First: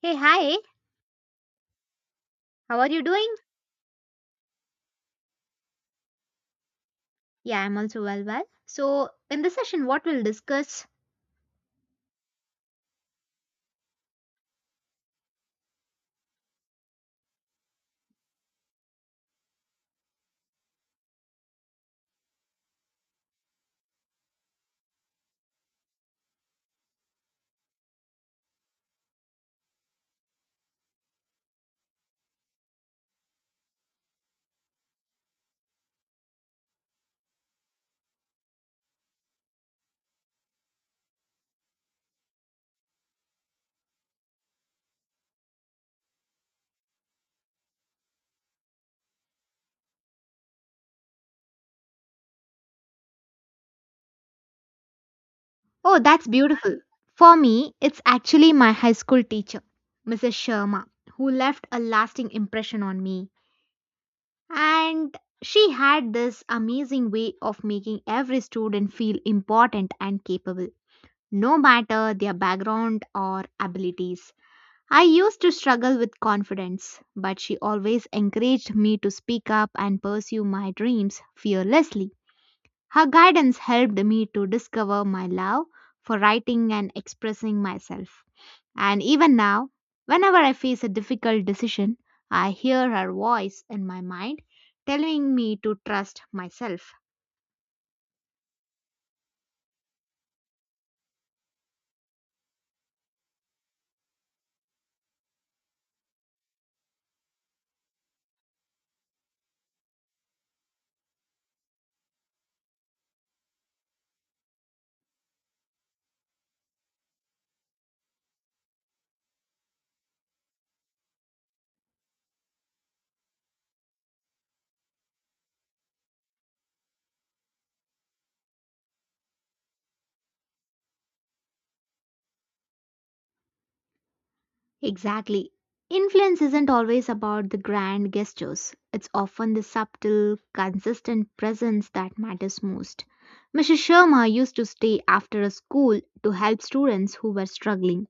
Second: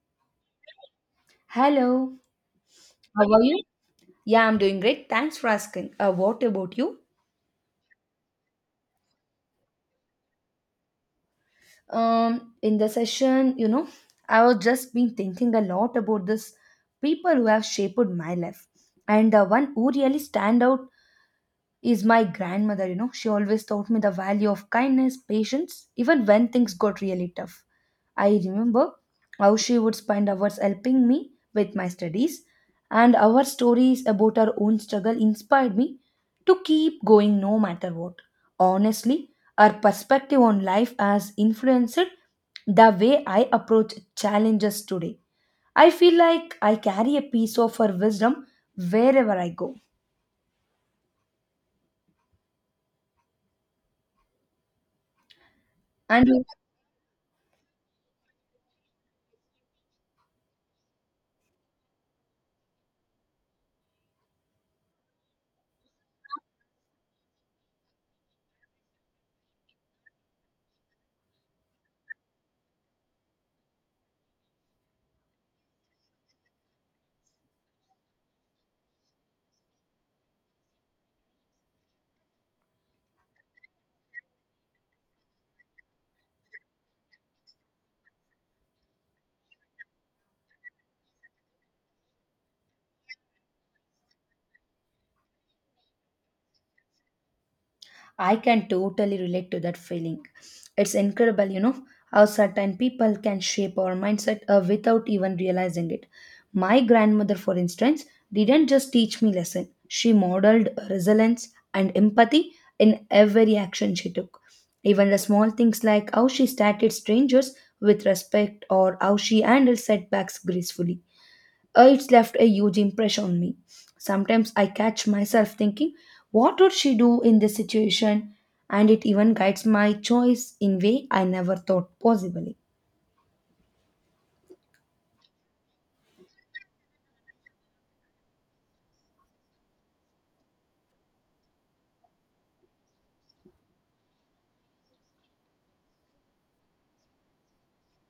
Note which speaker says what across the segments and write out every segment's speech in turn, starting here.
Speaker 1: Hey, hi,
Speaker 2: Hello,
Speaker 1: how are you
Speaker 2: how
Speaker 1: doing?
Speaker 2: are you? Yeah, I'm doing great. Thanks for asking. What about you?
Speaker 1: Yeah, I'm also well. So, in this session, what we'll discuss?
Speaker 2: In the session, I was just been thinking a lot about this people who have shaped my life, and the one who really stand out is my grandmother. She always taught me the value of kindness, patience, even when things got really tough. I remember how she would spend hours helping me with my studies, and our stories about our own struggle inspired me to keep going no matter what. Honestly, her perspective on life has influenced the way I approach challenges today. I feel like I carry a piece of her wisdom wherever I go.
Speaker 1: Oh, that's
Speaker 2: And
Speaker 1: beautiful. For me, it's actually my high school teacher, Mrs. Sharma, who left a lasting impression on me. And she had this amazing way of making every student feel important and capable, no matter their background or abilities. I used to struggle with confidence, but she always encouraged me to speak up and pursue my dreams fearlessly. Her guidance helped me to discover my love for writing and expressing myself. And even now, whenever I face a difficult decision, I hear her voice in my mind telling me to trust myself.
Speaker 2: I can totally relate to that feeling. It's incredible, how certain people can shape our mindset without even realizing it. My grandmother, for instance, didn't just teach me lesson. She modeled resilience and empathy in every action she took. Even the small things like how she started strangers with respect or how she handled setbacks gracefully. It's left a huge impression on me. Sometimes I catch myself thinking, what would she do in this situation? And it even guides my choice in way I never thought possibly.
Speaker 1: Exactly. Influence isn't always about the grand gestures. It's often the subtle, consistent presence that matters most. Mrs. Sharma used to stay after a school to help students who were struggling,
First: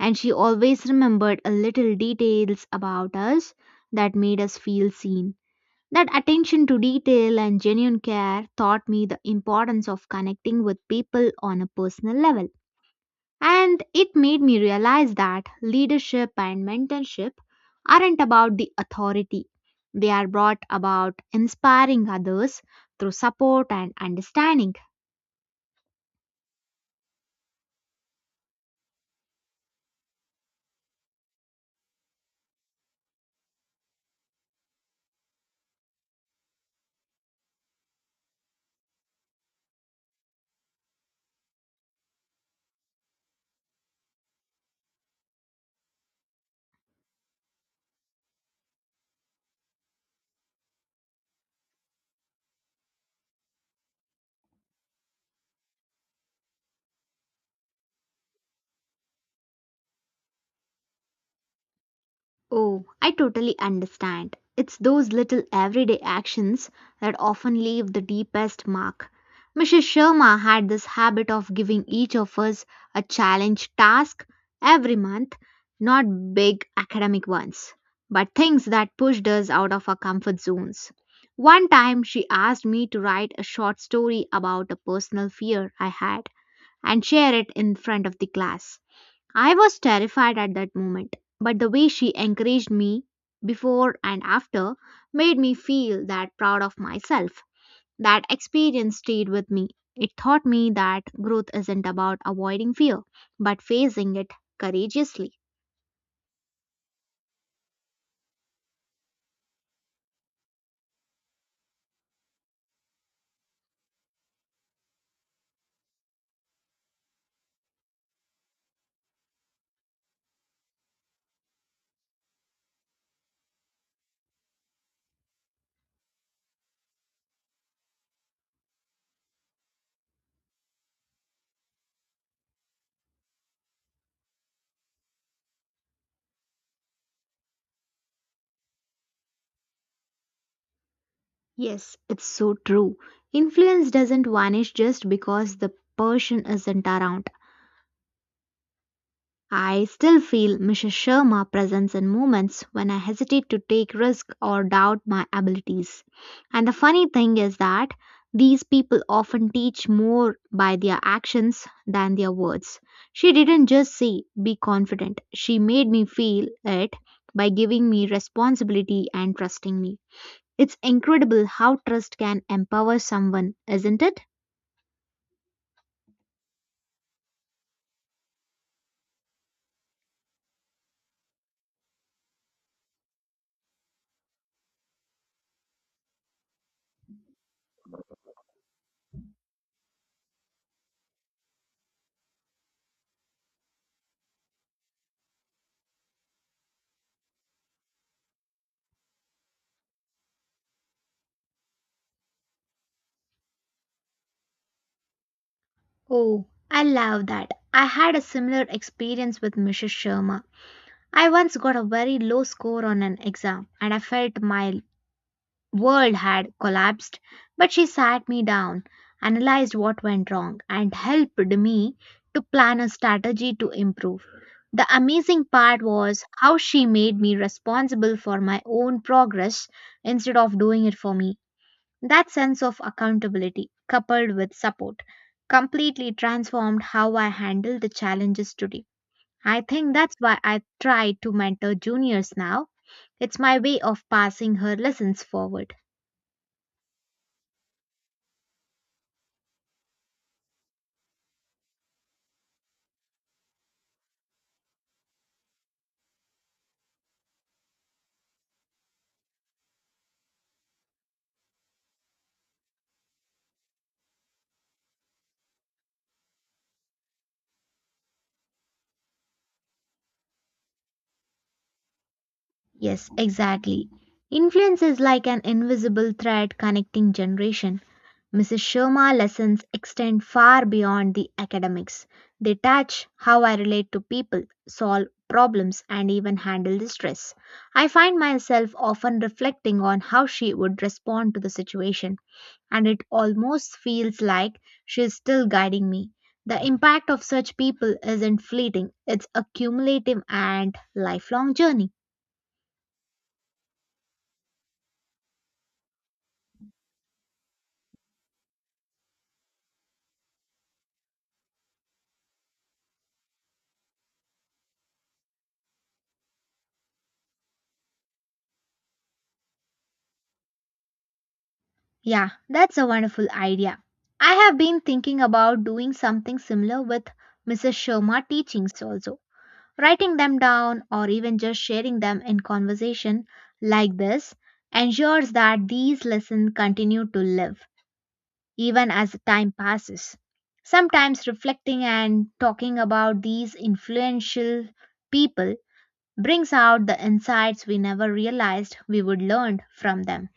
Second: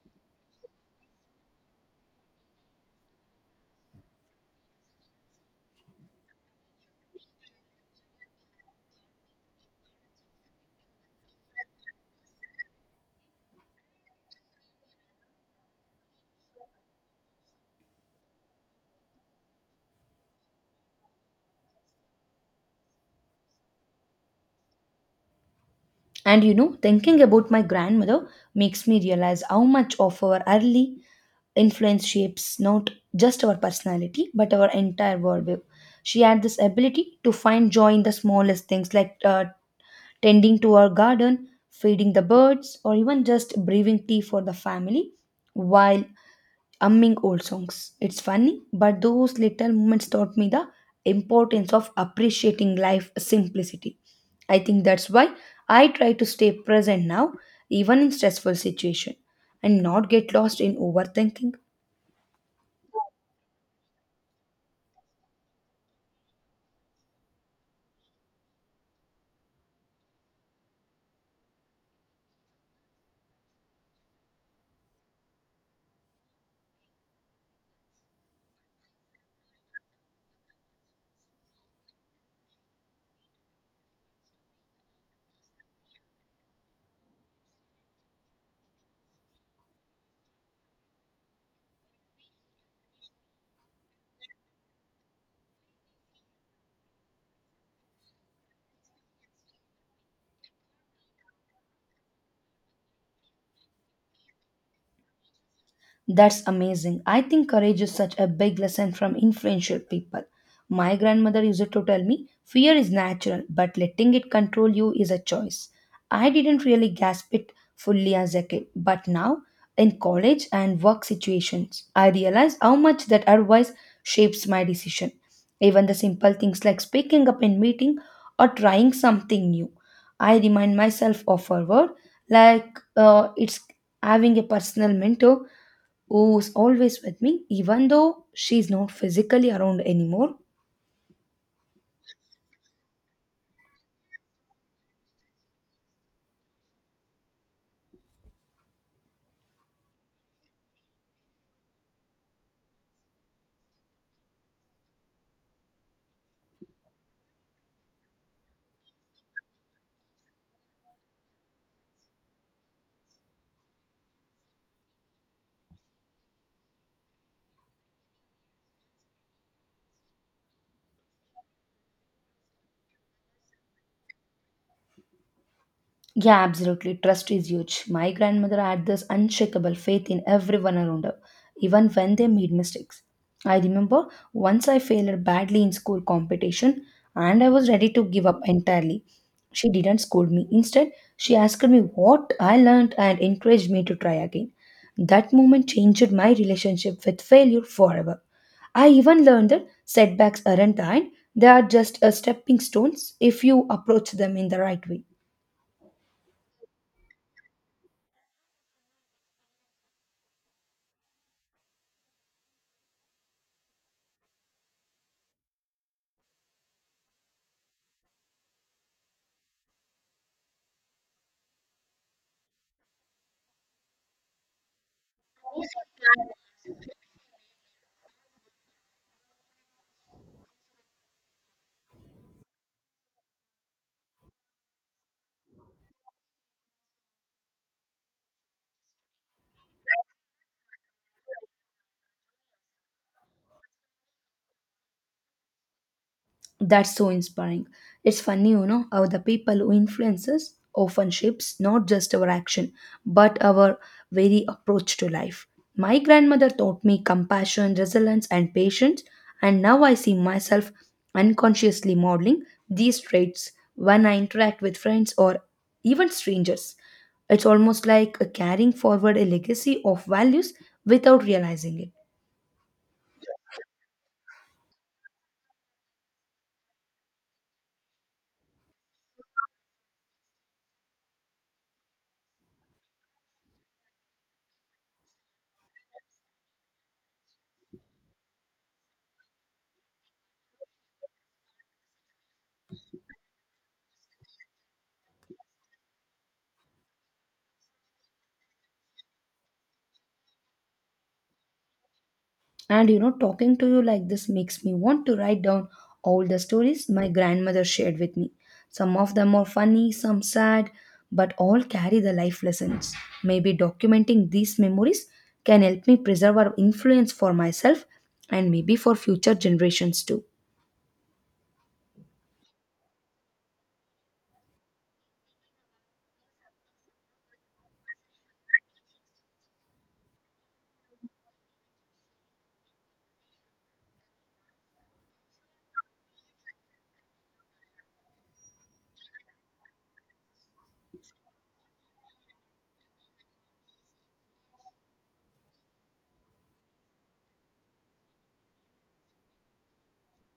Speaker 1: and she always remembered a little details about us that made us feel seen. That attention to detail and genuine care taught me the importance of connecting with people on a personal level. And it made me realize that leadership and mentorship aren't about the authority. They are brought about inspiring others through support and understanding.
Speaker 2: And thinking about my grandmother makes me realize how much of our early influence shapes not just our personality but our entire worldview. She had this ability to find joy in the smallest things like tending to our garden, feeding the birds, or even just brewing tea for the family while humming old songs. It's funny, but those little moments taught me the importance of appreciating life simplicity. I think that's why I try to stay present now, even in stressful situation, and not get lost in overthinking.
Speaker 1: Oh, I totally understand. It's those little everyday actions that often leave the deepest mark. Mrs. Sharma had this habit of giving each of us a challenge task every month, not big academic ones, but things that pushed us out of our comfort zones. One time she asked me to write a short story about a personal fear I had and share it in front of the class. I was terrified at that moment, but the way she encouraged me before and after made me feel that proud of myself. That experience stayed with me. It taught me that growth isn't about avoiding fear, but facing it courageously.
Speaker 2: That's amazing. I think courage is such a big lesson from influential people. My grandmother used to tell me, fear is natural, but letting it control you is a choice. I didn't really grasp it fully as a kid, but now in college and work situations, I realize how much that advice shapes my decision. Even the simple things like speaking up in meeting or trying something new. I remind myself of her word, like it's having a personal mentor who's always with me, even though she's not physically around anymore.
Speaker 1: Yes, it's so true. Influence doesn't vanish just because the person isn't around. I still feel Mrs. Sharma presents in moments when I hesitate to take risk or doubt my abilities. And the funny thing is that these people often teach more by their actions than their words. She didn't just say be confident. She made me feel it by giving me responsibility and trusting me. It's incredible how trust can empower someone, isn't it?
Speaker 2: Yeah, absolutely. Trust is huge. My grandmother had this unshakable faith in everyone around her, even when they made mistakes. I remember once I failed badly in school competition and I was ready to give up entirely. She didn't scold me. Instead, she asked me what I learned and encouraged me to try again. That moment changed my relationship with failure forever. I even learned that setbacks aren't the end, they are just a stepping stones if you approach them in the right way.
Speaker 1: Oh, I love that. I had a similar experience with Mrs. Sharma. I once got a very low score on an exam and I felt my world had collapsed. But she sat me down, analyzed what went wrong, and helped me to plan a strategy to improve. The amazing part was how she made me responsible for my own progress instead of doing it for me. That sense of accountability, coupled with support, completely transformed how I handle the challenges today. I think that's why I try to mentor juniors now. It's my way of passing her lessons forward.
Speaker 2: That's so inspiring. It's funny, how the people who influence us often shapes not just our action, but our very approach to life. My grandmother taught me compassion, resilience, and patience, and now I see myself unconsciously modeling these traits when I interact with friends or even strangers. It's almost like a carrying forward a legacy of values without realizing it.
Speaker 1: Yes, exactly. Influence is like an invisible thread connecting generation. Mrs. Sharma lessons extend far beyond the academics. They touch how I relate to people, solve problems, and even handle the stress. I find myself often reflecting on how she would respond to the situation and it almost feels like she's still guiding me. The impact of such people isn't fleeting, it's a cumulative and lifelong journey.
Speaker 2: And talking to you like this makes me want to write down all the stories my grandmother shared with me. Some of them are funny, some sad, but all carry the life lessons. Maybe documenting these memories can help me preserve our influence for myself and maybe for future generations too.
Speaker 1: Yeah, that's a wonderful idea. I have been thinking about doing something similar with Mrs. Sharma teachings also. Writing them down or even just sharing them in conversation like this ensures that these lessons continue to live, even as time passes. Sometimes reflecting and talking about these influential people brings out the insights we never realized we would learn from them.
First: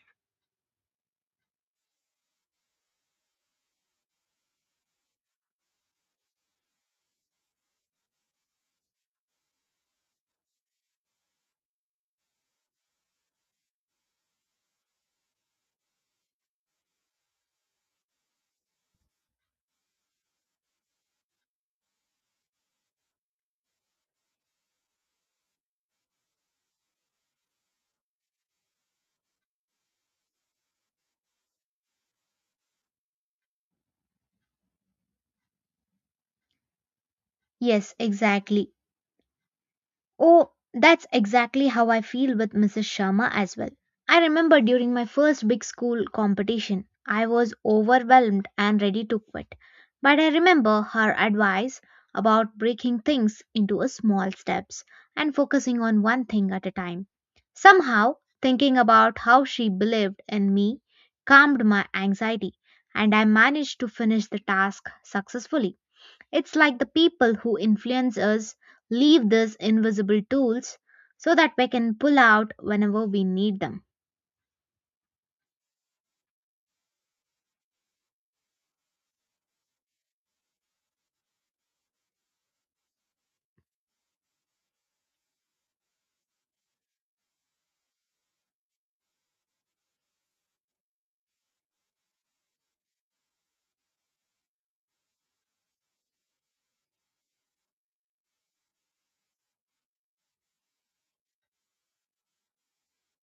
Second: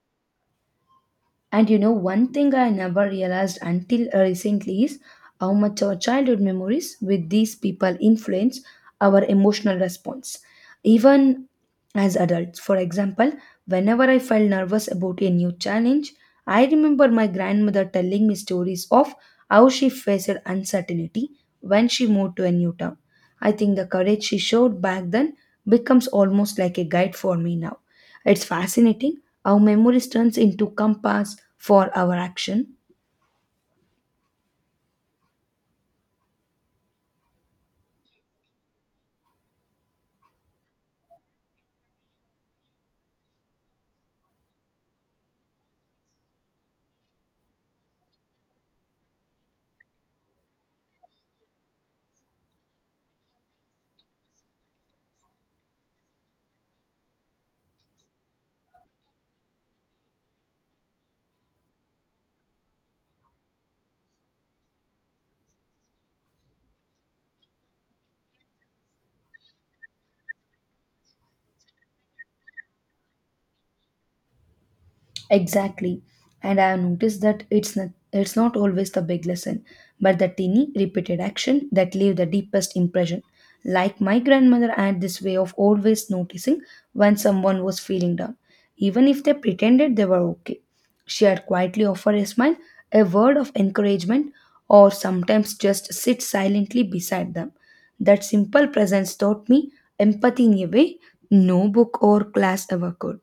Speaker 2: And one thing I never realized until recently is how much our childhood memories with these people influence our emotional response, even as adults. For example, whenever I felt nervous about a new challenge, I remember my grandmother telling me stories of how she faced uncertainty when she moved to a new town. I think the courage she showed back then becomes almost like a guide for me now. It's fascinating how memory turns into compass for our action.
Speaker 1: Yes, exactly. Oh, that's exactly how I feel with Mrs. Sharma as well. I remember during my first big school competition, I was overwhelmed and ready to quit. But I remember her advice about breaking things into a small steps and focusing on one thing at a time. Somehow, thinking about how she believed in me calmed my anxiety, and I managed to finish the task successfully. It's like the people who influence us leave these invisible tools so that we can pull out whenever we need them.
Speaker 2: Exactly. And I have noticed that it's not always the big lesson, but the tiny repeated action that leave the deepest impression. Like my grandmother had this way of always noticing when someone was feeling down, even if they pretended they were okay. She had quietly offer a smile, a word of encouragement, or sometimes just sit silently beside them. That simple presence taught me empathy in a way no book or class ever could.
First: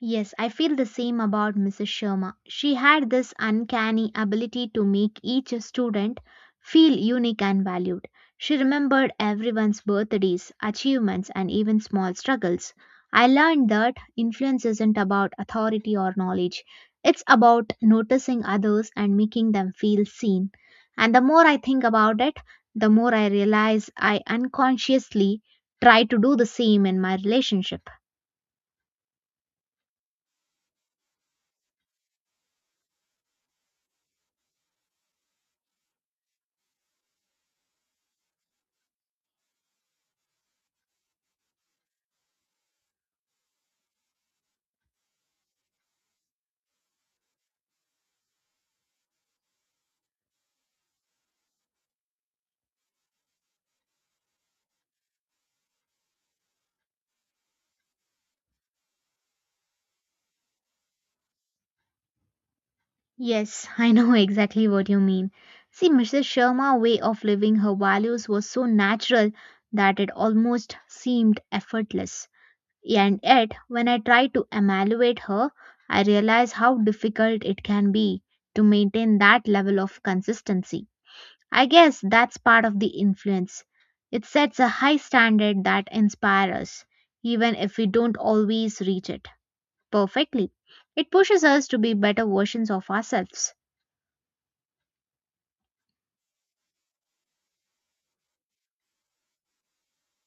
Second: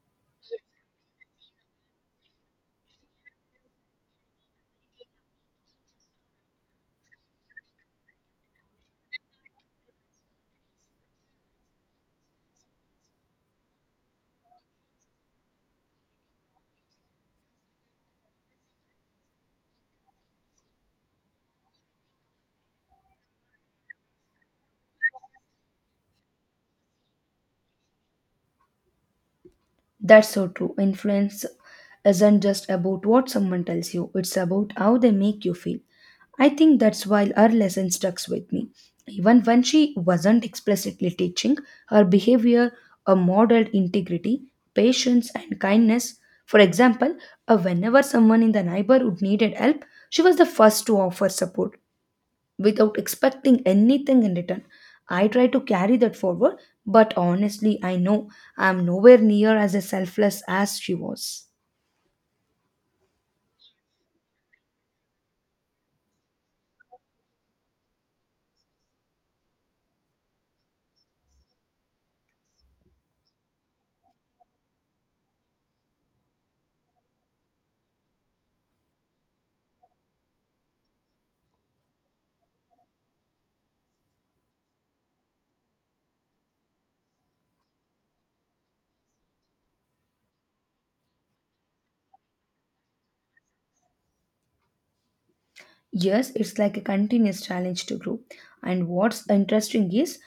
Speaker 1: Yes, I feel the same about Mrs. Sharma. She had this uncanny ability to make each student feel unique and valued. She remembered everyone's birthdays, achievements, and even small struggles. I learned that influence isn't about authority or knowledge, it's about noticing others and making them feel seen. And the more I think about it, the more I realize I unconsciously try to do the same in my relationship.
Speaker 2: That's so true. Influence isn't just about what someone tells you, it's about how they make you feel. I think that's why her lesson stuck with me. Even when she wasn't explicitly teaching, her behavior modeled integrity, patience, and kindness. For example, whenever someone in the neighborhood needed help, she was the first to offer support without expecting anything in return. I try to carry that forward, but honestly, I know I'm nowhere near as selfless as she was.
Speaker 1: Yes, I know exactly what you mean. See, Mrs. Sharma's way of living her values was so natural that it almost seemed effortless. And yet, when I try to evaluate her, I realize how difficult it can be to maintain that level of consistency. I guess that's part of the influence. It sets a high standard that inspires us, even if we don't always reach it perfectly. It pushes us to be better versions of ourselves.
Speaker 2: Yes, it's like a continuous challenge to grow. And what's interesting is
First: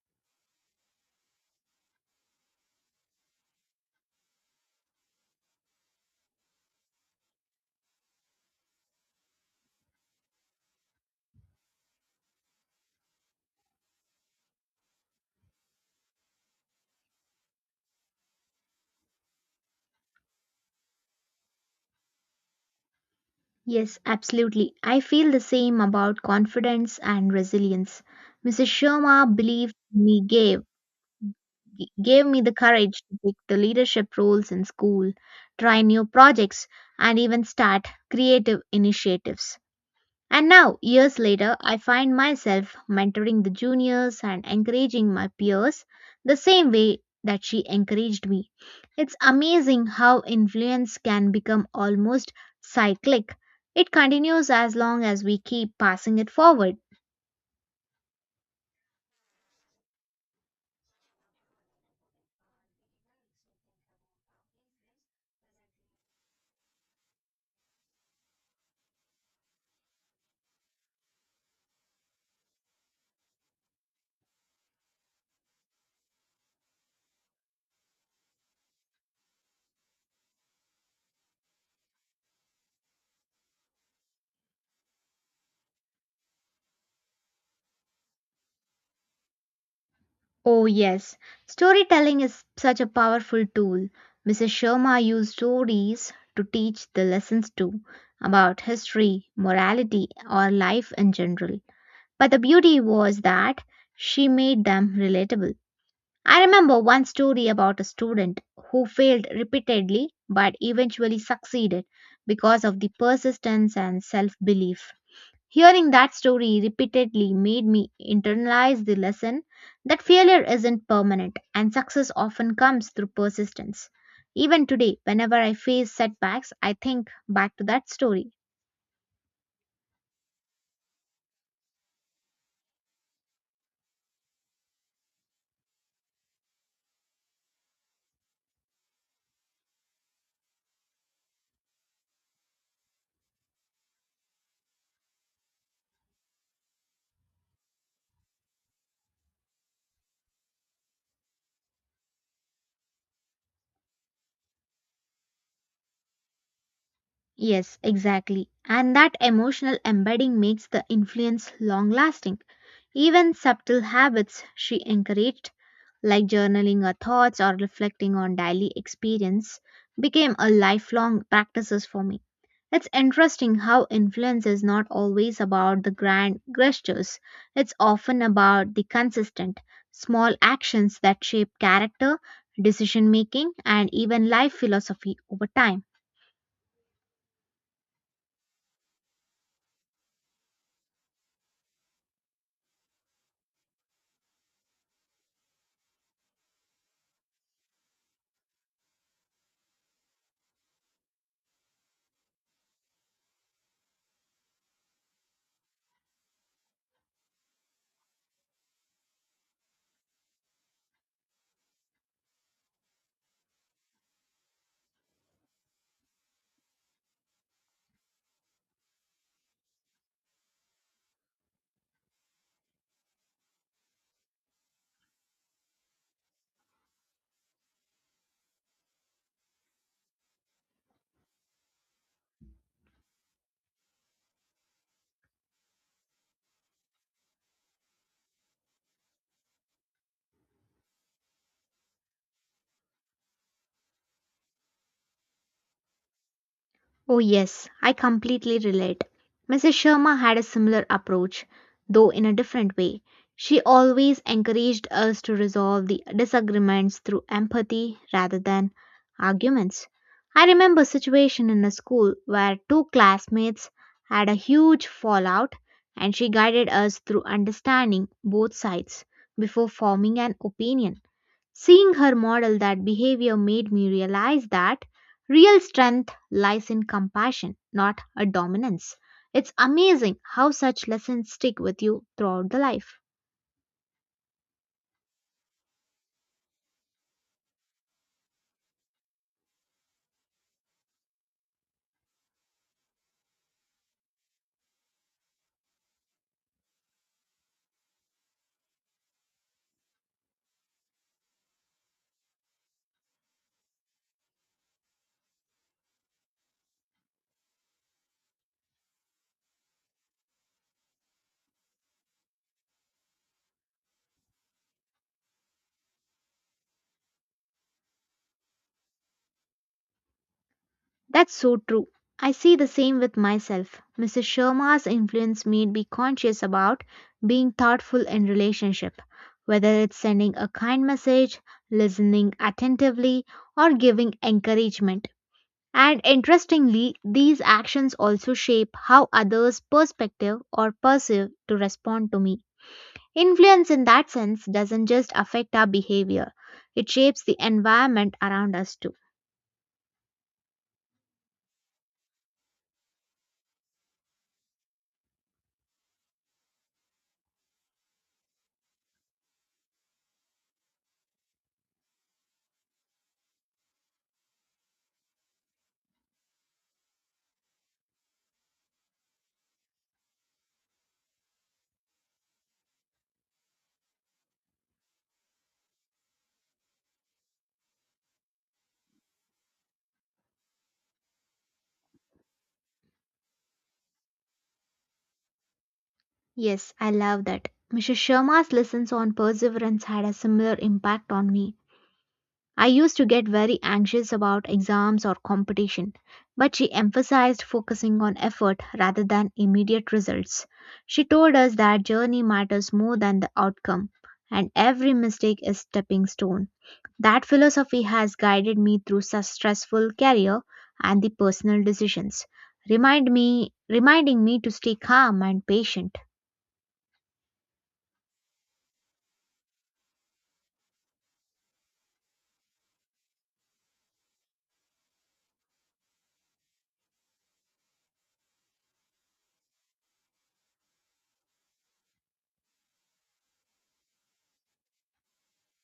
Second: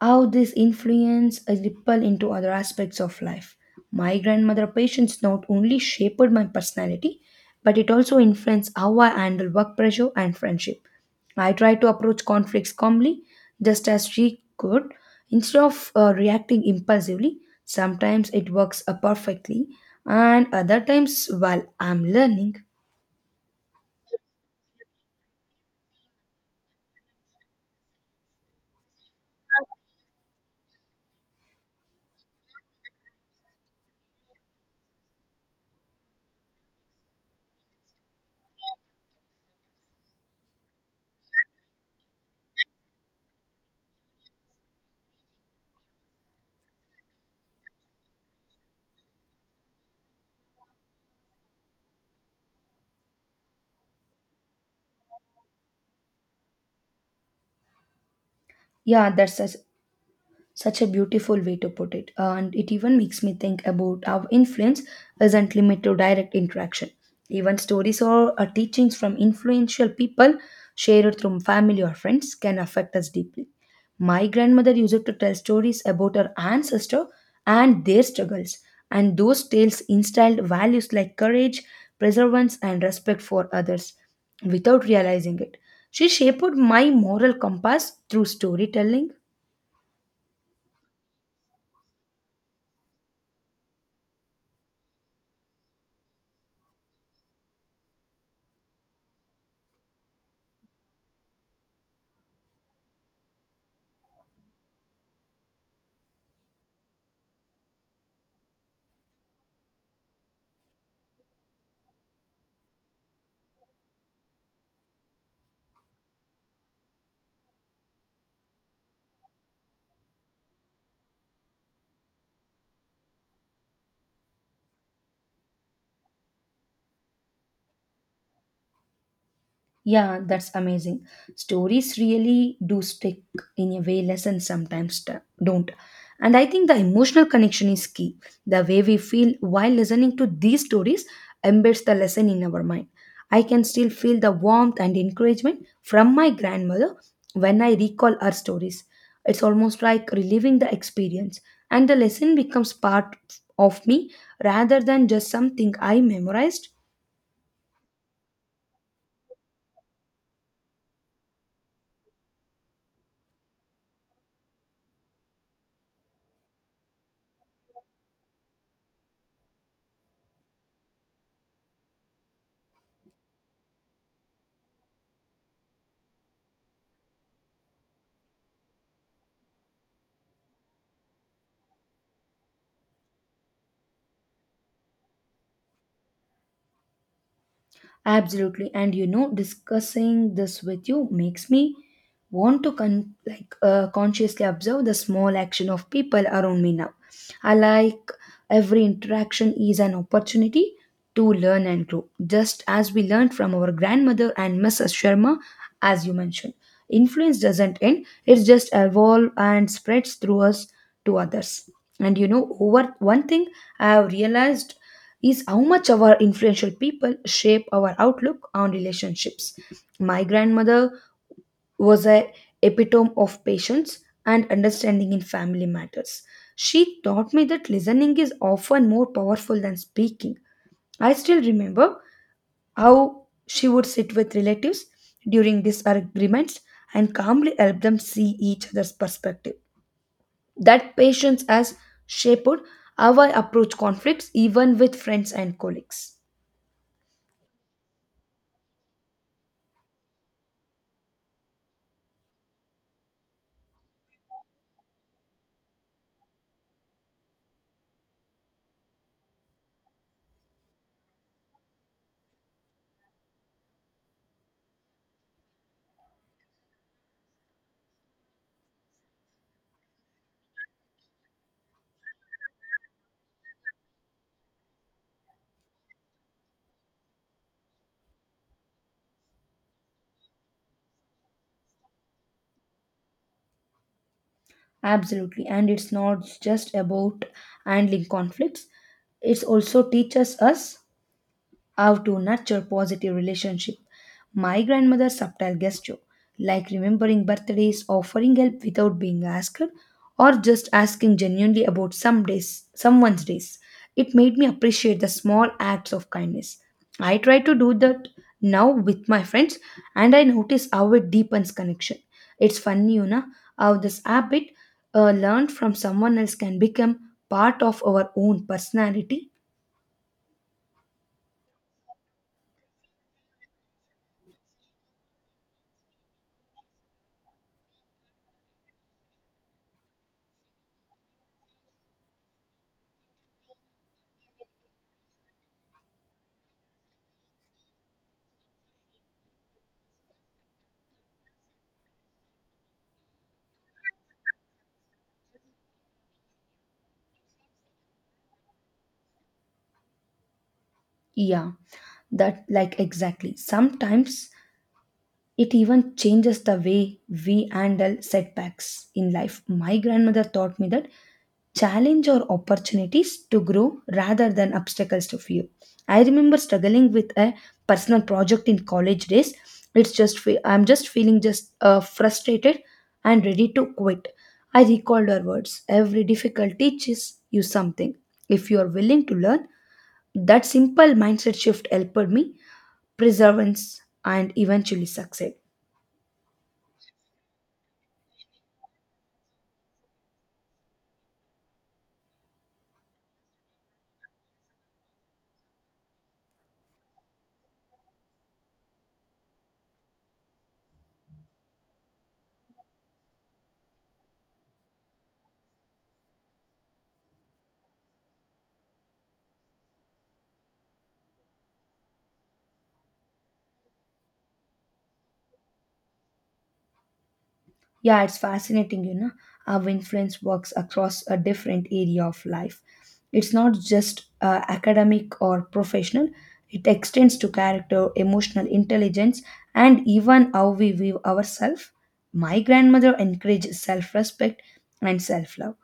Speaker 2: how this influence a ripple into other aspects of life. My grandmother' patience not only shaped my personality, but it also influenced how I handle work pressure and friendship. I try to approach conflicts calmly, just as she could, instead of reacting impulsively. Sometimes it works perfectly, and other times, while I'm learning,
Speaker 1: Yes, absolutely. I feel the same about confidence and resilience. Mrs. Sharma believed me gave me the courage to take the leadership roles in school, try new projects, and even start creative initiatives. And now, years later, I find myself mentoring the juniors and encouraging my peers the same way that she encouraged me. It's amazing how influence can become almost cyclic. It continues as long as we keep passing it forward.
Speaker 2: yeah, that's such a beautiful way to put it, and it even makes me think about how influence isn't limited to direct interaction. Even stories or teachings from influential people shared through family or friends can affect us deeply. My grandmother used to tell stories about her ancestor and their struggles, and those tales instilled values like courage, perseverance, and respect for others without realizing it. She shaped my moral compass through storytelling.
Speaker 1: Oh, yes, storytelling is such a powerful tool. Mrs. Sharma used stories to teach the lessons too, about history, morality, or life in general. But the beauty was that she made them relatable. I remember one story about a student who failed repeatedly but eventually succeeded because of the persistence and self belief. Hearing that story repeatedly made me internalize the lesson that failure isn't permanent and success often comes through persistence. Even today, whenever I face setbacks, I think back to that story.
Speaker 2: Yeah, that's amazing. Stories really do stick in a way lessons sometimes don't. And I think the emotional connection is key. The way we feel while listening to these stories embeds the lesson in our mind. I can still feel the warmth and encouragement from my grandmother when I recall her stories. It's almost like reliving the experience, and the lesson becomes part of me rather than just something I memorized.
Speaker 1: Yes, exactly. And that emotional embedding makes the influence long lasting. Even subtle habits she encouraged, like journaling her thoughts or reflecting on daily experience, became a lifelong practices for me. It's interesting how influence is not always about the grand gestures. It's often about the consistent, small actions that shape character, decision making, and even life philosophy over time.
Speaker 2: Absolutely. And discussing this with you makes me want to like consciously observe the small action of people around me now. I like every interaction is an opportunity to learn and grow, just as we learned from our grandmother and Mrs. Sharma, as you mentioned. Influence doesn't end; it just evolve and spreads through us to others. And over one thing I have realized is how much our influential people shape our outlook on relationships. My grandmother was a epitome of patience and understanding in family matters. She taught me that listening is often more powerful than speaking. I still remember how she would sit with relatives during disagreements and calmly help them see each other's perspective. That patience has shaped how I approach conflicts even with friends and colleagues.
Speaker 1: Oh, yes, I completely relate. Mrs. Sharma had a similar approach, though in a different way. She always encouraged us to resolve the disagreements through empathy rather than arguments. I remember a situation in a school where two classmates had a huge fallout, and she guided us through understanding both sides before forming an opinion. Seeing her model that behavior made me realize that real strength lies in compassion, not a dominance. It's amazing how such lessons stick with you throughout the life.
Speaker 2: Absolutely. And it's not just about handling conflicts, it also teaches us how to nurture positive relationship. My grandmother's subtle gesture like remembering birthdays, offering help without being asked, or just asking genuinely about someone's days, it made me appreciate the small acts of kindness. I try to do that now with my friends, and I notice how it deepens connection. It's funny, how this habit learned from someone else can become part of our own personality.
Speaker 1: That's so true. I see the same with myself. Mrs. Sharma's influence made me conscious about being thoughtful in relationship, whether it's sending a kind message, listening attentively, or giving encouragement. And interestingly, these actions also shape how others' perspective or perceive to respond to me. Influence in that sense doesn't just affect our behavior, it shapes the environment around us too.
Speaker 2: Yeah, that, like, exactly. Sometimes it even changes the way we handle setbacks in life. My grandmother taught me that challenge or opportunities to grow rather than obstacles to fear. I remember struggling with a personal project in college days. I'm just feeling just frustrated and ready to quit. I recalled her words. Every difficulty teaches you something. If you are willing to learn, that simple mindset shift helped me perseverance, and eventually succeed.
Speaker 1: Yes, I love that. Mrs. Sharma's lessons on perseverance had a similar impact on me. I used to get very anxious about exams or competition, but she emphasized focusing on effort rather than immediate results. She told us that journey matters more than the outcome, and every mistake is stepping stone. That philosophy has guided me through such stressful career and the personal decisions, reminding me to stay calm and patient.
Speaker 2: Yeah, it's fascinating, how influence works across a different area of life. It's not just academic or professional, it extends to character, emotional intelligence, and even how we view ourselves. My grandmother encouraged self respect and self love.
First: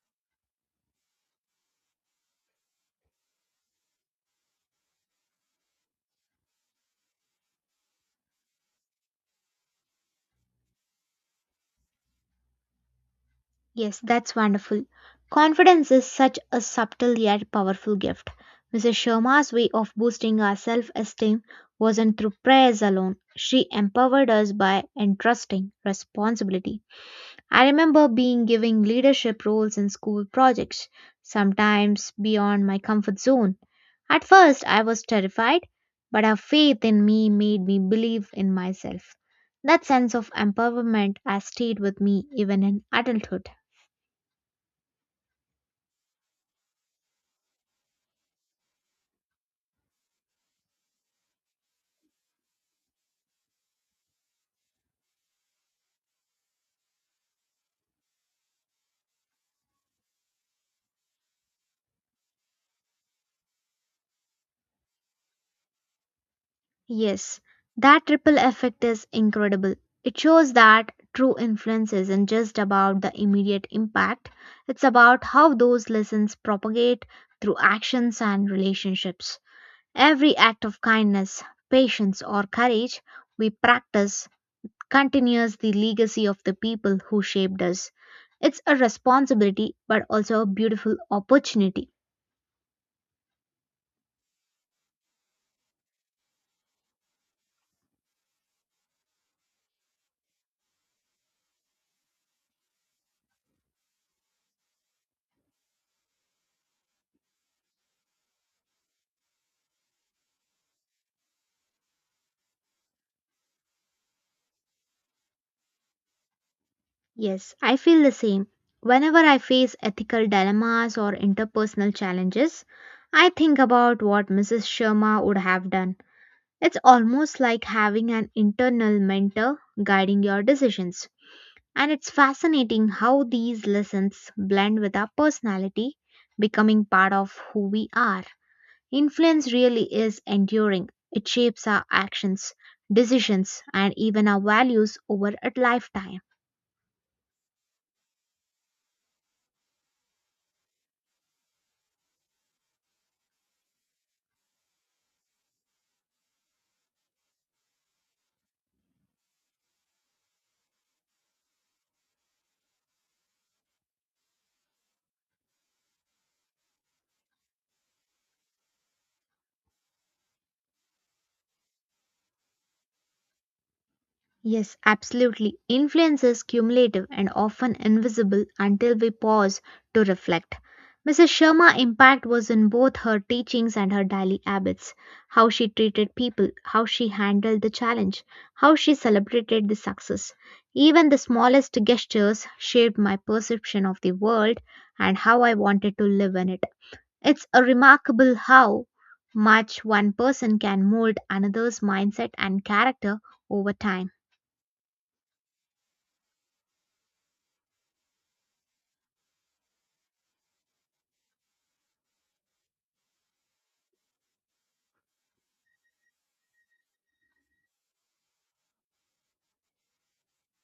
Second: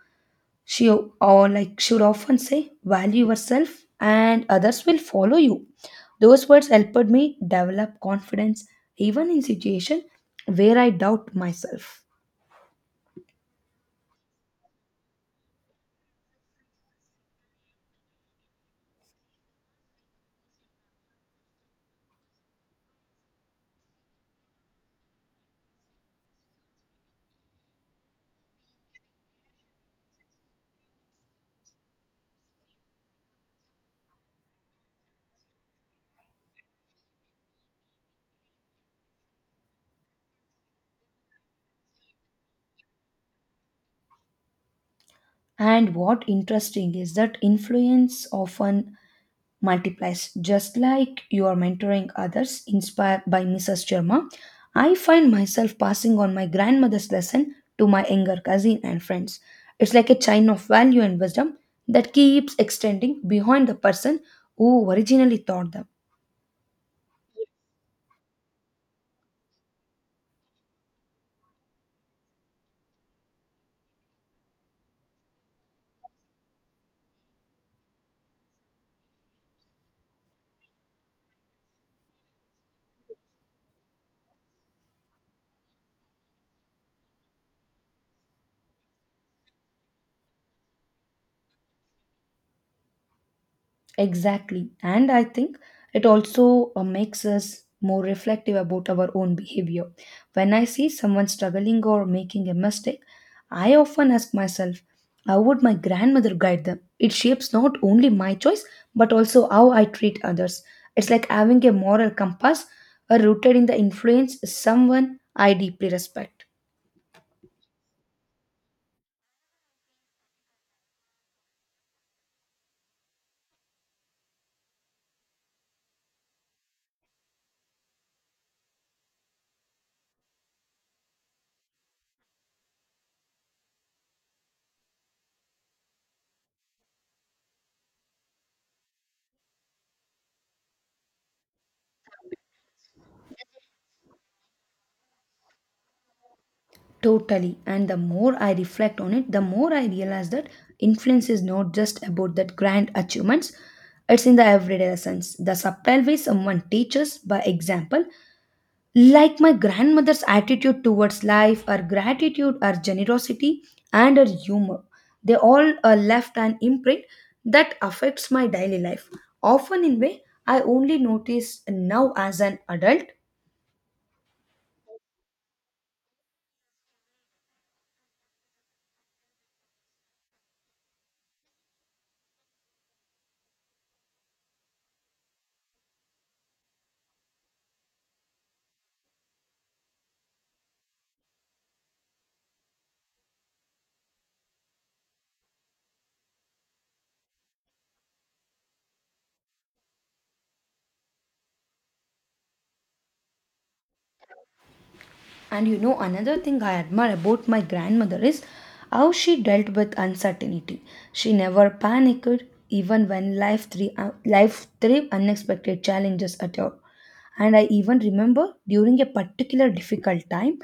Speaker 2: She or like she would often say, value yourself and others will follow you. Those words helped me develop confidence even in situation where I doubt myself.
Speaker 1: Yes, that's wonderful. Confidence is such a subtle yet powerful gift. Mrs. Sharma's way of boosting our self esteem wasn't through prayers alone. She empowered us by entrusting responsibility. I remember being giving leadership roles in school projects, sometimes beyond my comfort zone. At first, I was terrified, but her faith in me made me believe in myself. That sense of empowerment has stayed with me even in adulthood.
Speaker 2: And what interesting is that influence often multiplies. Just like you are mentoring others inspired by Mrs. Sharma, I find myself passing on my grandmother's lesson to my younger cousin and friends. It's like a chain of value and wisdom that keeps extending beyond the person who originally taught them.
Speaker 1: Yes, that ripple effect is incredible. It shows that true influence isn't just about the immediate impact, it's about how those lessons propagate through actions and relationships. Every act of kindness, patience, or courage we practice continues the legacy of the people who shaped us. It's a responsibility, but also a beautiful opportunity.
Speaker 2: Exactly. And I think it also makes us more reflective about our own behavior. When I see someone struggling or making a mistake, I often ask myself, how would my grandmother guide them? It shapes not only my choice, but also how I treat others. It's like having a moral compass rooted in the influence someone I deeply respect.
Speaker 1: Yes, I feel the same. Whenever I face ethical dilemmas or interpersonal challenges, I think about what Mrs. Sharma would have done. It's almost like having an internal mentor guiding your decisions. And it's fascinating how these lessons blend with our personality, becoming part of who we are. Influence really is enduring, it shapes our actions, decisions, and even our values over a lifetime.
Speaker 2: Totally. And the more I reflect on it, the more I realize that influence is not just about that grand achievements, it's in the everyday lessons, the subtle way someone teaches by example, like my grandmother's attitude towards life, her gratitude, her generosity, and her humor. They all are left an imprint that affects my daily life, often in way I only notice now as an adult.
Speaker 1: Yes, absolutely. Influence is cumulative and often invisible until we pause to reflect. Mrs. Sharma's impact was in both her teachings and her daily habits, how she treated people, how she handled the challenge, how she celebrated the success. Even the smallest gestures shaped my perception of the world and how I wanted to live in it. It's a remarkable how much one person can mold another's mindset and character over time.
Speaker 2: And another thing I admire about my grandmother is how she dealt with uncertainty. She never panicked, even when life threw unexpected challenges at her. And I even remember during a particular difficult time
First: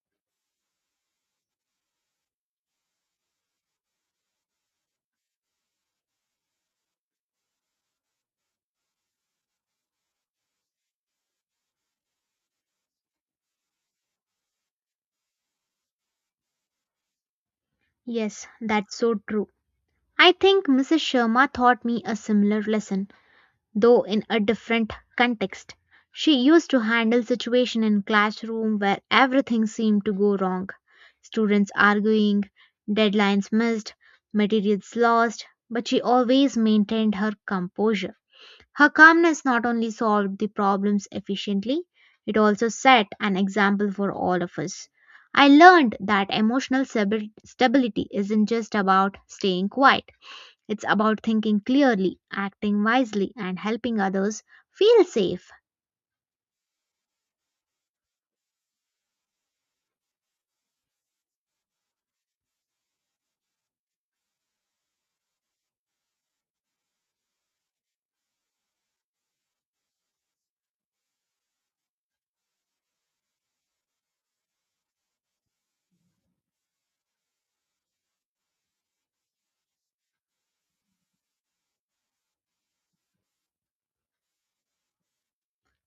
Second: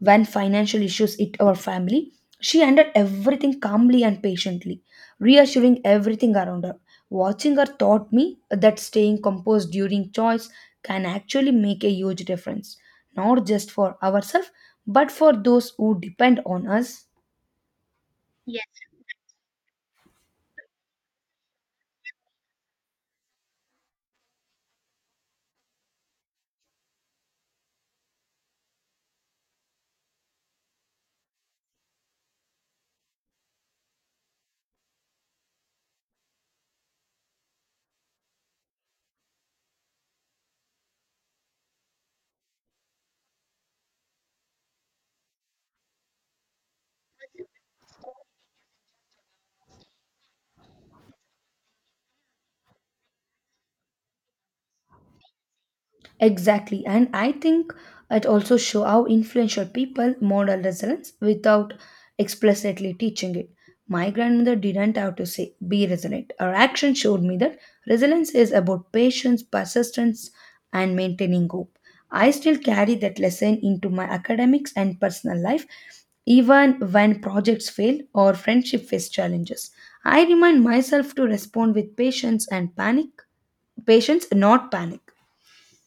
Speaker 2: when financial issues hit our family, she handled everything calmly and patiently, reassuring everything around her. Watching her taught me that staying composed during choice can actually make a huge difference, not just for ourselves, but for those who depend on us.
Speaker 1: Yes, that's so true. I think Mrs. Sharma taught me a similar lesson, though in a different context. She used to handle situation in classroom where everything seemed to go wrong. Students arguing, deadlines missed, materials lost, but she always maintained her composure. Her calmness not only solved the problems efficiently, it also set an example for all of us. I learned that stability isn't just about staying quiet, it's about thinking clearly, acting wisely, and helping others feel safe.
Speaker 2: Exactly, and I think it also show how influential people model resilience without explicitly teaching it. My grandmother didn't have to say be resilient. Her action showed me that resilience is about patience, persistence, and maintaining hope. I still carry that lesson into my academics and personal life, even when projects fail or friendship face challenges. I remind myself to respond with patience, not panic.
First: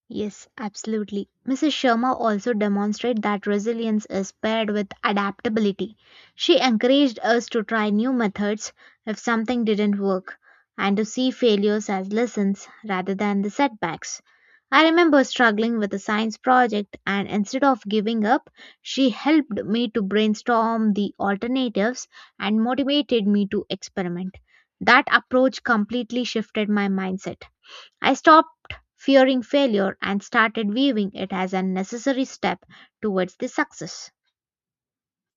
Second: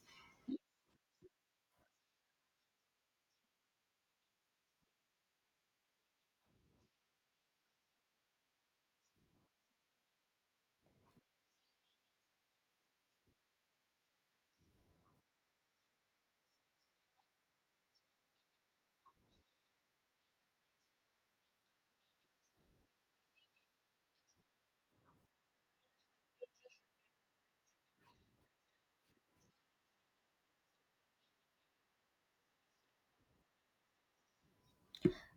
Speaker 1: Yes, absolutely. Mrs. Sharma also demonstrated that resilience is paired with adaptability. She encouraged us to try new methods if something didn't work and to see failures as lessons rather than the setbacks. I remember struggling with a science project, and instead of giving up, she helped me to brainstorm the alternatives and motivated me to experiment. That approach completely shifted my mindset. I stopped fearing failure and started viewing it as a necessary step towards the success.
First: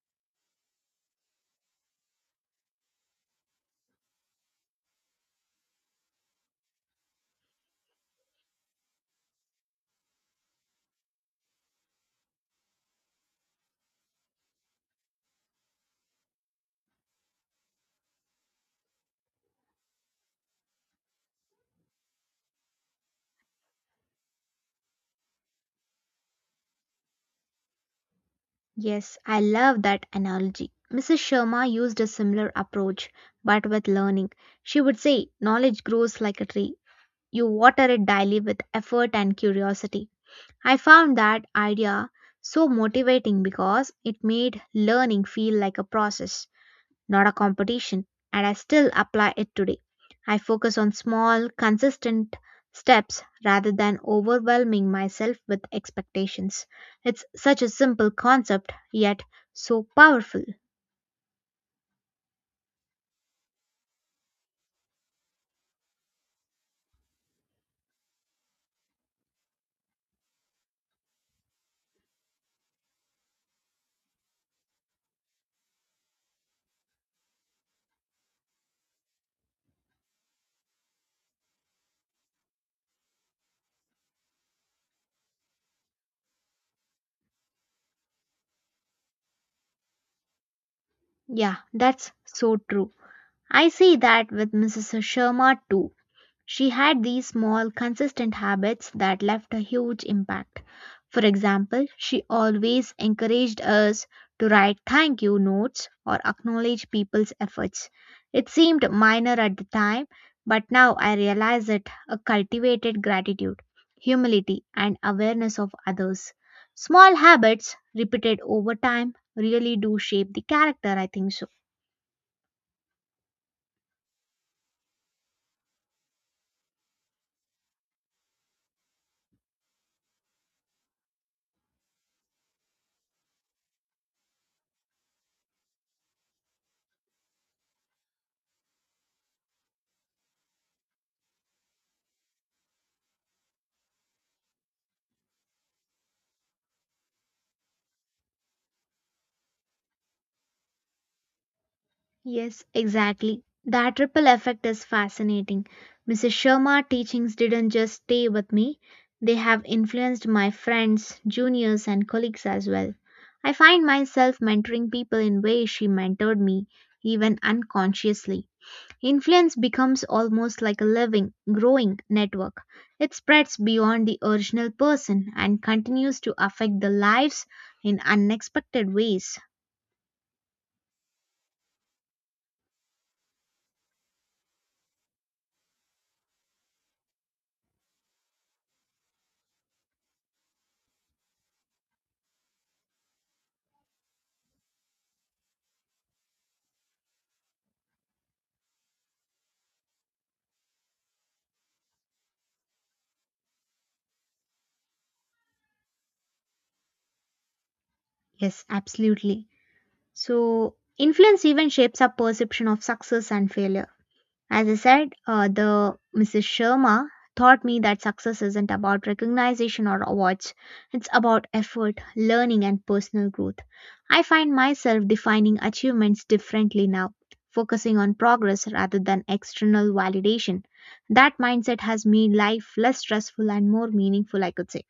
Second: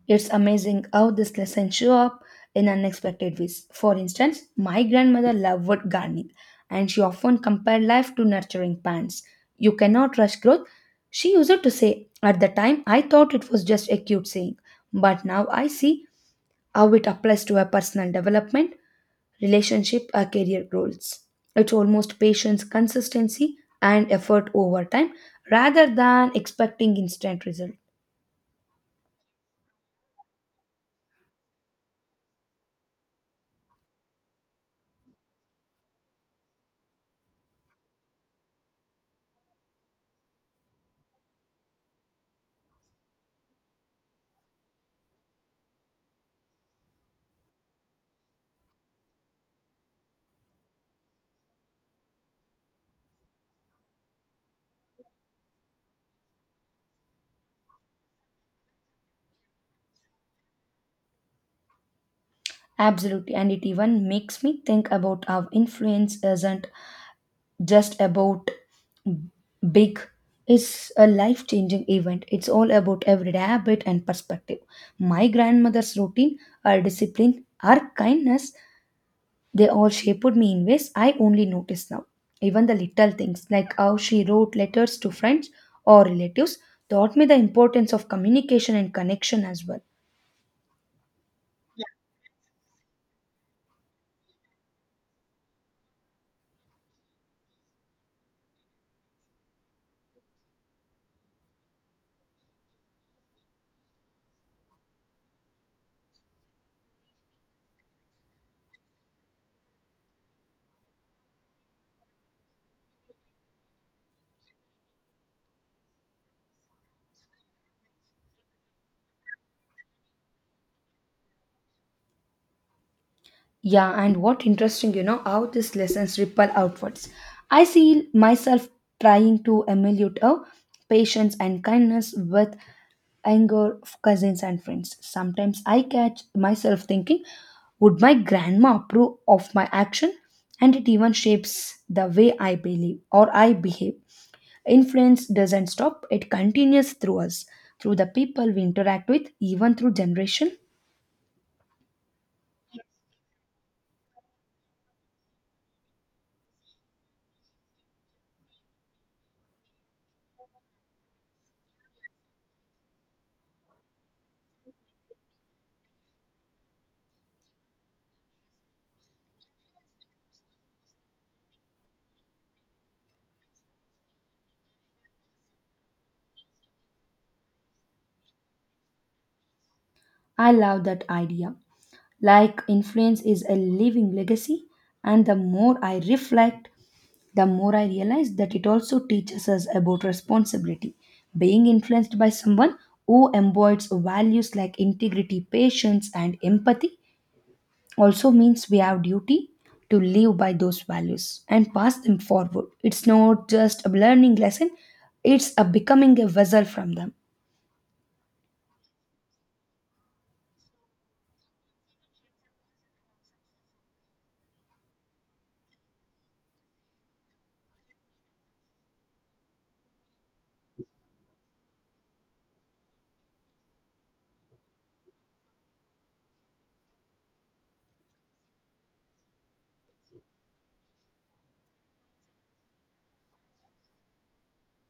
Speaker 2: It's amazing how this lesson show up in unexpected ways. For instance, my grandmother loved gardening and she often compared life to nurturing plants. You cannot rush growth, she used to say. At the time, I thought it was just a cute saying, but now I see how it applies to her personal development, relationship, or career goals. It's almost patience, consistency, and effort over time rather than expecting instant results.
Speaker 1: Yes, I love that analogy. Mrs. Sharma used a similar approach, but with learning. She would say, "Knowledge grows like a tree. You water it daily with effort and curiosity." I found that idea so motivating because it made learning feel like a process, not a competition, and I still apply it today. I focus on small, consistent steps rather than overwhelming myself with expectations. It's such a simple concept, yet so powerful.
Speaker 2: Absolutely, and it even makes me think about how influence isn't just about big, it's a life changing event. It's all about everyday habit and perspective. My grandmother's routine, her discipline, her kindness, they all shaped me in ways I only notice now. Even the little things, like how she wrote letters to friends or relatives, taught me the importance of communication and connection as well.
Speaker 1: Yeah, that's so true. I see that with Mrs. Sharma too. She had these small, consistent habits that left a huge impact. For example, she always encouraged us to write thank you notes or acknowledge people's efforts. It seemed minor at the time, but now I realize it a cultivated gratitude, humility, and awareness of others. Small habits repeated over time really do shape the character, I think so.
Speaker 2: Yeah, and what interesting, how these lessons ripple outwards. I see myself trying to emulate a patience and kindness with anger, cousins, and friends. Sometimes I catch myself thinking, would my grandma approve of my action? And it even shapes the way I believe or I behave. Influence doesn't stop, it continues through us, through the people we interact with, even through generation.
Speaker 1: Yes, exactly. That ripple effect is fascinating. Mrs. Sharma's teachings didn't just stay with me, they have influenced my friends, juniors, and colleagues as well. I find myself mentoring people in ways she mentored me, even unconsciously. Influence becomes almost like a living, growing network. It spreads beyond the original person and continues to affect the lives in unexpected ways.
Speaker 2: I love that idea, like influence is a living legacy. And the more I reflect, the more I realize that it also teaches us about responsibility. Being influenced by someone who embodies values like integrity, patience, and empathy also means we have duty to live by those values and pass them forward. It's not just a learning lesson, it's a becoming a vessel from them.
Speaker 1: Yes, absolutely. So, influence even shapes our perception of success and failure. As I said, the Mrs. Sharma taught me that success isn't about recognition or awards, it's about effort, learning, and personal growth. I find myself defining achievements differently now, focusing on progress rather than external validation. That mindset has made life less stressful and more meaningful, I could say.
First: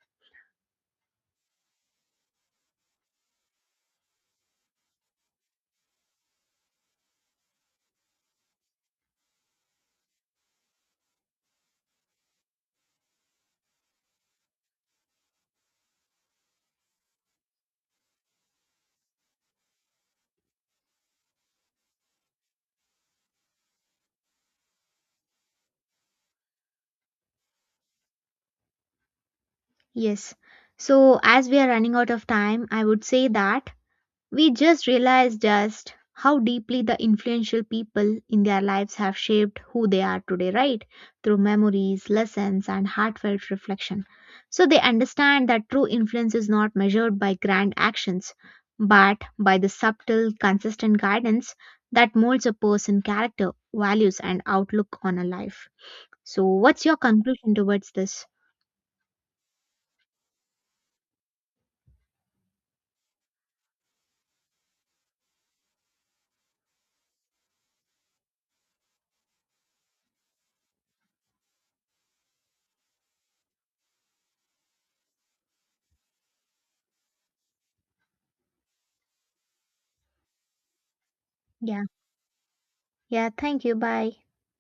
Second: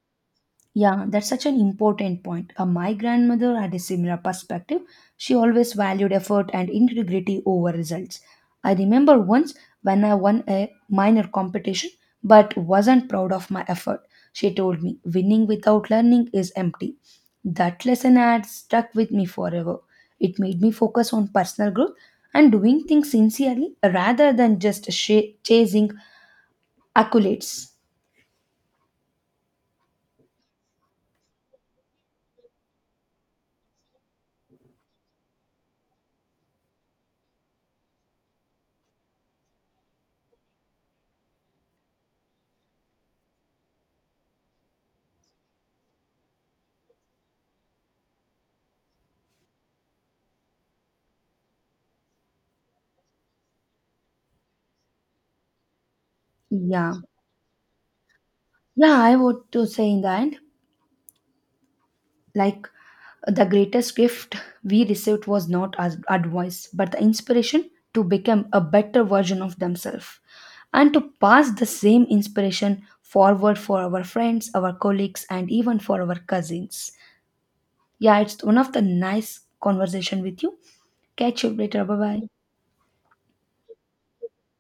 Speaker 2: Yeah, that's such an important point. My grandmother had a similar perspective. She always valued effort and integrity over results. I remember once when I won a minor competition but wasn't proud of my effort. She told me, winning without learning is empty. That lesson had stuck with me forever. It made me focus on personal growth and doing things sincerely rather than just chasing accolades.
Speaker 1: Yes. So, as we are running out of time, I would say that we just realize just how deeply the influential people in their lives have shaped who they are today, right? Through memories, lessons, and heartfelt reflection. So they understand that true influence is not measured by grand actions, but by the subtle, consistent guidance that molds a person's character, values, and outlook on a life. So, what's
Speaker 2: Yeah.
Speaker 1: your conclusion towards this?
Speaker 2: Yeah, I want to say in the end, like the greatest gift we received was not as advice, but the inspiration to become a better version of themselves and to pass the same inspiration forward for our friends, our colleagues, and even for our cousins. Yeah, it's one of the nice conversation with you. Catch you later.
Speaker 1: Yeah.
Speaker 2: Bye bye.
Speaker 1: Yeah, thank you. Bye.